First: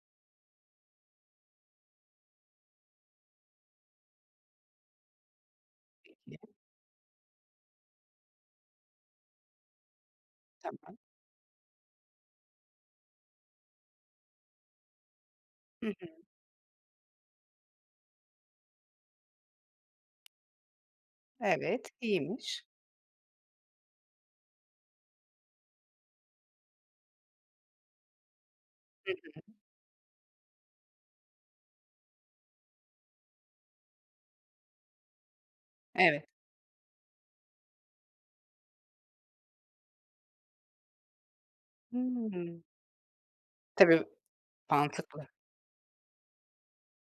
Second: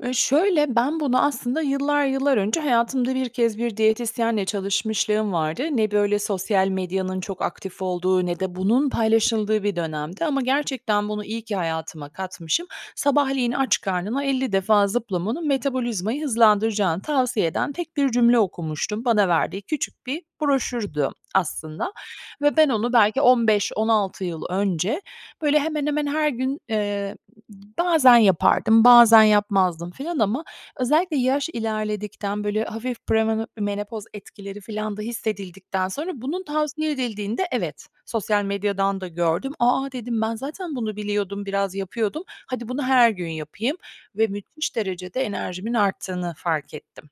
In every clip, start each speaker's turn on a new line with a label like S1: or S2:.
S1: Ü şöyle, ben bunu aslında yıllar yıllar önce hayatımda 1 kez bir diyetisyenle çalışmışlığım vardı. Ne böyle
S2: Peki.
S1: sosyal medyanın çok aktif olduğu ne de bunun paylaşıldığı bir dönemdi ama
S2: Tamam.
S1: gerçekten bunu iyi ki hayatıma katmışım. Sabahleyin aç karnına 50 defa zıplamanın
S2: Hı
S1: metabolizmayı
S2: hı.
S1: hızlandıracağını tavsiye eden tek bir cümle okumuştum. Bana verdiği küçük bir broşürdü
S2: Evet,
S1: aslında ve
S2: iyiymiş.
S1: ben onu belki 15-16 yıl önce, böyle, hemen hemen her gün, eee, bazen yapardım,
S2: Hı
S1: bazen
S2: hı.
S1: yapmazdım filan ama özellikle yaş ilerledikten, böyle, hafif premeno menopoz etkileri filan da hissedildikten sonra
S2: Evet.
S1: bunun tavsiye edildiğinde evet, sosyal medyadan da gördüm. "A a!" dedim. "Ben zaten bunu biliyordum, biraz yapıyordum.
S2: Hımm.
S1: Hadi bunu her gün yapayım."
S2: Tabii,
S1: ve müthiş derecede
S2: mantıklı.
S1: enerjimin arttığını fark ettim.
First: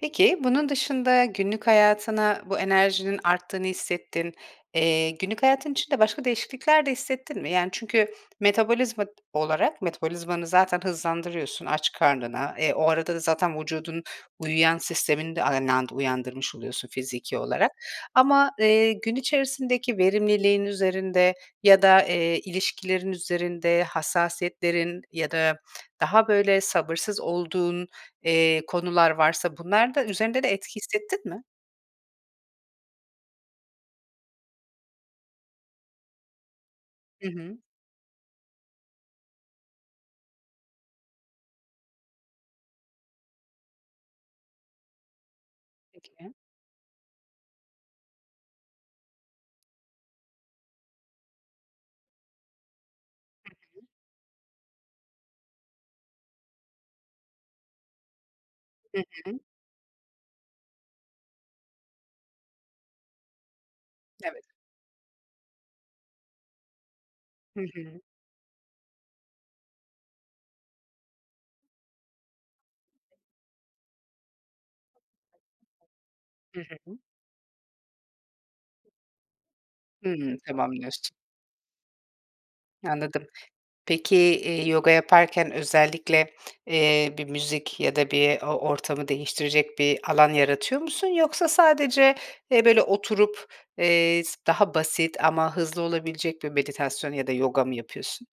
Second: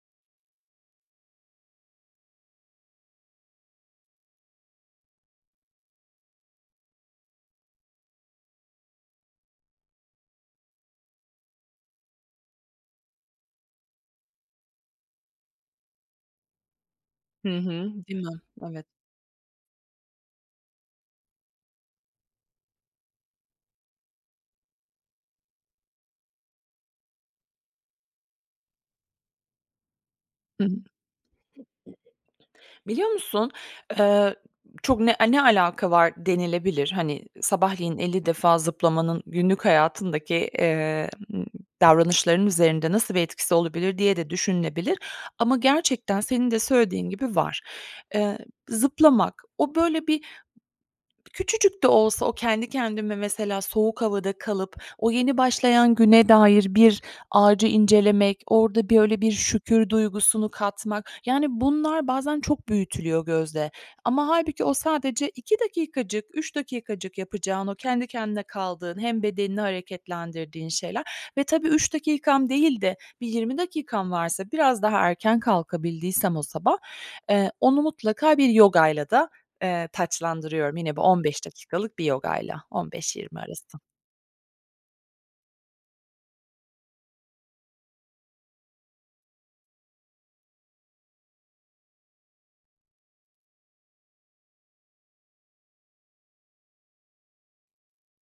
S2: Peki, bunun dışında günlük hayatına bu enerjinin arttığını hissettin, eee, günlük hayatın içinde başka değişiklikler de hissettin mi? Yani, çünkü metabolizma t olarak metabolizmanı zaten hızlandırıyorsun aç karnına, eee, o arada da zaten vücudun uyuyan sistemini de aynı anda uyandırmış oluyorsun fiziki
S1: Hı
S2: olarak.
S1: hı, değil mi?
S2: Ama,
S1: Evet.
S2: eee, gün içerisindeki verimliliğin üzerinde ya da, eee, ilişkilerin üzerinde, hassasiyetlerin ya da daha, böyle, sabırsız olduğun, eee, konular varsa bunlarda üzerinde de etki hissettin mi?
S1: [unintelligible] Biliyor musun? Eee, çok ne eee, "Ne alaka var?" denilebilir. Hani,
S2: Hı hı.
S1: sabahleyin 50 defa zıplamanın günlük hayatındaki, eee, ımm, davranışlarının üzerinde nasıl bir etkisi olabilir diye de düşünülebilir ama gerçekten
S2: Peki.
S1: senin de söylediğin gibi var. Eee, zıplamak, o, böyle, bir küçücük de olsa, o kendi kendime mesela
S2: Hı hı.
S1: soğuk havada kalıp o yeni başlayan güne dair bir ağacı incelemek, orada bir
S2: Hı
S1: öyle bir
S2: hı.
S1: şükür duygusunu katmak, yani, bunlar bazen çok büyütülüyor gözde ama
S2: Evet.
S1: hâlbuki o sadece 2 dakikacık, 3 dakikacık
S2: Hı
S1: yapacağın, o
S2: hı.
S1: kendi kendine kaldığın, hem bedenini hareketlendirdiğin şeyler ve tabii 3 dakikam değil de bir 20 dakikam varsa, biraz daha erken kalkabildiysem o
S2: Hı
S1: sabah,
S2: hı.
S1: eee, onu mutlaka bir yogayla da, eee,
S2: Hımm.
S1: taçlandırıyorum. Yine bu
S2: Tamamlıyorsun.
S1: 15 dakikalık bir yogayla, on beş
S2: Anladım.
S1: yirmi arası.
S2: Peki, eee, yoga yaparken özellikle, eee, bir müzik ya da bir o o ortamı değiştirecek bir alan yaratıyor musun yoksa sadece, eee, böyle, oturup, eee, s daha basit ama hızlı olabilecek bir meditasyon ya da yoga mı yapıyorsun?